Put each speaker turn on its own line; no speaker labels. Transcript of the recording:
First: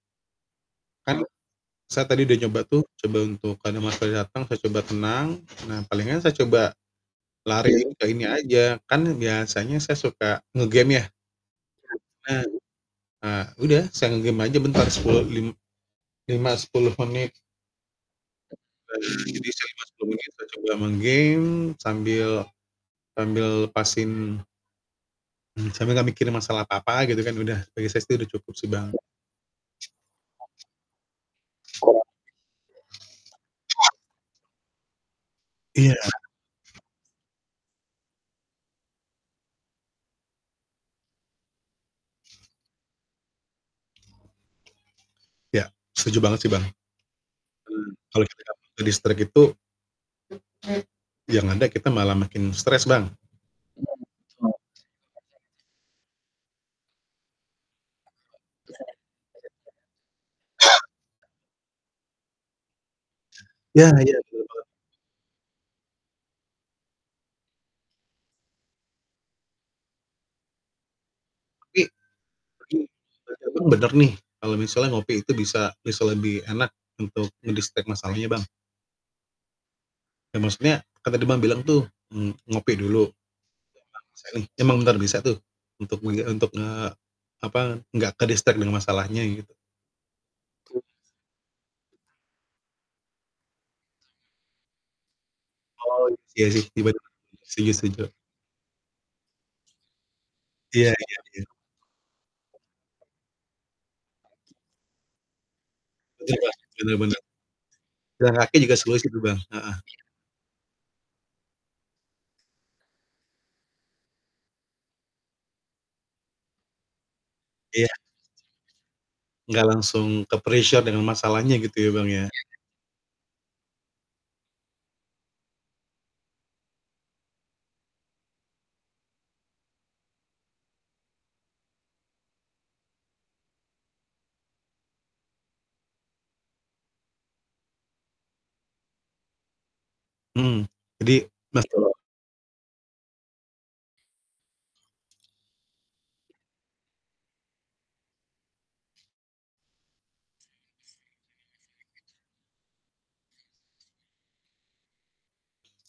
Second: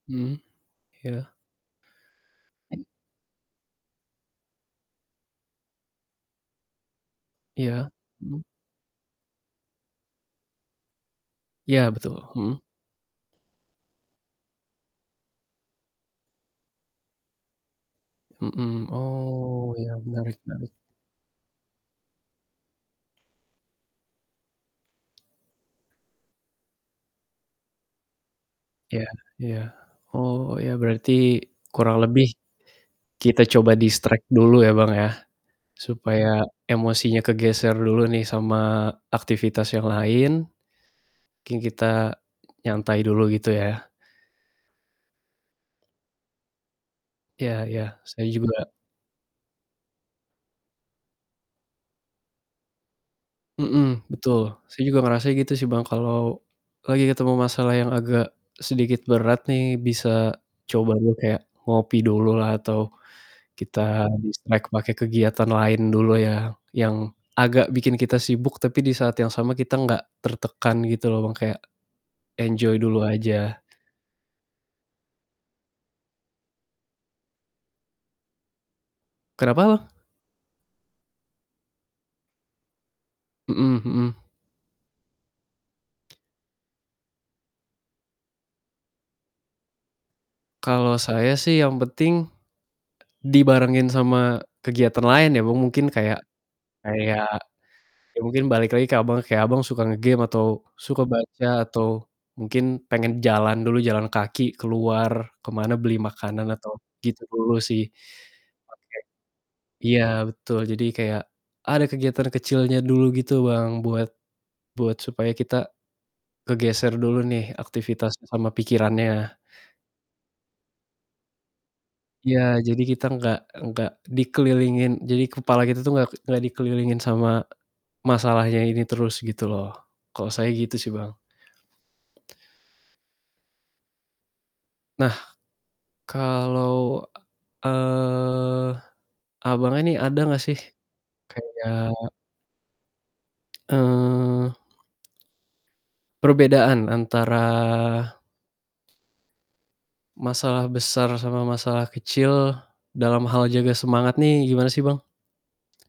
Mhm.
Kan,
Iya.
saya tadi udah nyoba tuh, coba untuk kalo emosi saya datang, saya coba tenang. Nah, palingan saya coba lari
Iya,
ke ini
mhm.
aja, kan biasanya saya suka nge-game, ya.
Iya, betul,
[unintelligible]
mhm.
Ah, udah saya nge-game aja bentar 10 lim lima, 10 menit.
Mhm,
Heeh, jadi saya
oh,
pas
iya
ngomong itu
menarik
saya coba
menarik
main game, sambil sambil lepasin mmm, sambil nggak mikir masalah apa-apa gitu kan udah, bagi saya sih udah cukup sih, Bang.
Iya iya, Oh, iya berarti kurang lebih kita coba distract dulu ya, Bang, ya.
Iya.
Supaya emosinya kegeser dulu nih sama aktivitas yang lain, mungkin kita nyantai dulu gitu, ya?
Iya, setuju banget sih, Bang. Mmm,
Iya iya, saya
kalau kita
juga
nggak ke-distract itu yang ada kita malah makin stres, Bang. Mhm, betul.
Mhm, betul. Saya juga ngerasa gitu
[unintelligible]
sih Bang, kalau lagi ketemu masalah yang agak sedikit berat nih, bisa coba dulu kayak, ngopi dulu lah atau kita
Ya ya. Betul banget.
distract pakai kegiatan lain dulu yang yang agak bikin kita sibuk, tapi di saat yang sama kita nggak tertekan gitu loh Bang, kayak
Tapi
enjoy
tapi
dulu
menurut
aja.
Abang, bener nih kalo misalnya ngopi itu bisa bisa lebih enak untuk men-distract masalahnya, Bang?
Kenapa Bang?
Ya maksudnya, kan tadi Abang bilang tuh, mmm, ngopi dulu. Itu
Mhm
emang
mhm.
sering emang bener bisa tuh untuk mengge untuk, nge apa, nggak ke-distract dengan masalahnya, gitu? Su biasa.
Kalau saya sih yang penting, dibarengin sama kegiatan lain ya Bang, mungkin
Oh,
kayak
iya sih, ibarat [unintelligible]
kayak,
setuju setuju.
ya mungkin balik lagi ke Abang, kayak Abang suka nge-game atau
Iya
suka
iya iya.
baca, atau mungkin pengen jalan dulu jalan
Pagi?
kaki keluar ke mana beli makanan
Mencoba,
atau
bener bener.
gitu dulu sih. Oke.
Jalan kaki juga solusi tuh, Bang, heeh,
Iya,
iya.
betul jadi kayak ada kegiatan kecilnya dulu gitu Bang, buat buat supaya kita kegeser dulu nih
Iya.
aktivitas sama pikirannya.
Nggak langsung ke-pressure dengan masalahnya gitu ya, Bang, ya? Iya,
Iya,
kan?
jadi kita nggak nggak dikelilingin jadi kepala kita tuh nggak nggak dikelilingin sama masalahnya ini terus, gitu loh. Kalau saya gitu sih, Bang. Nah, kalau, eee, Abangnya nih ada nggak sih
Mhm, jadi
kayak
betul.
eee perbedaan antara masalah besar sama masalah kecil, dalam hal jaga semangat nih gimana sih, Bang?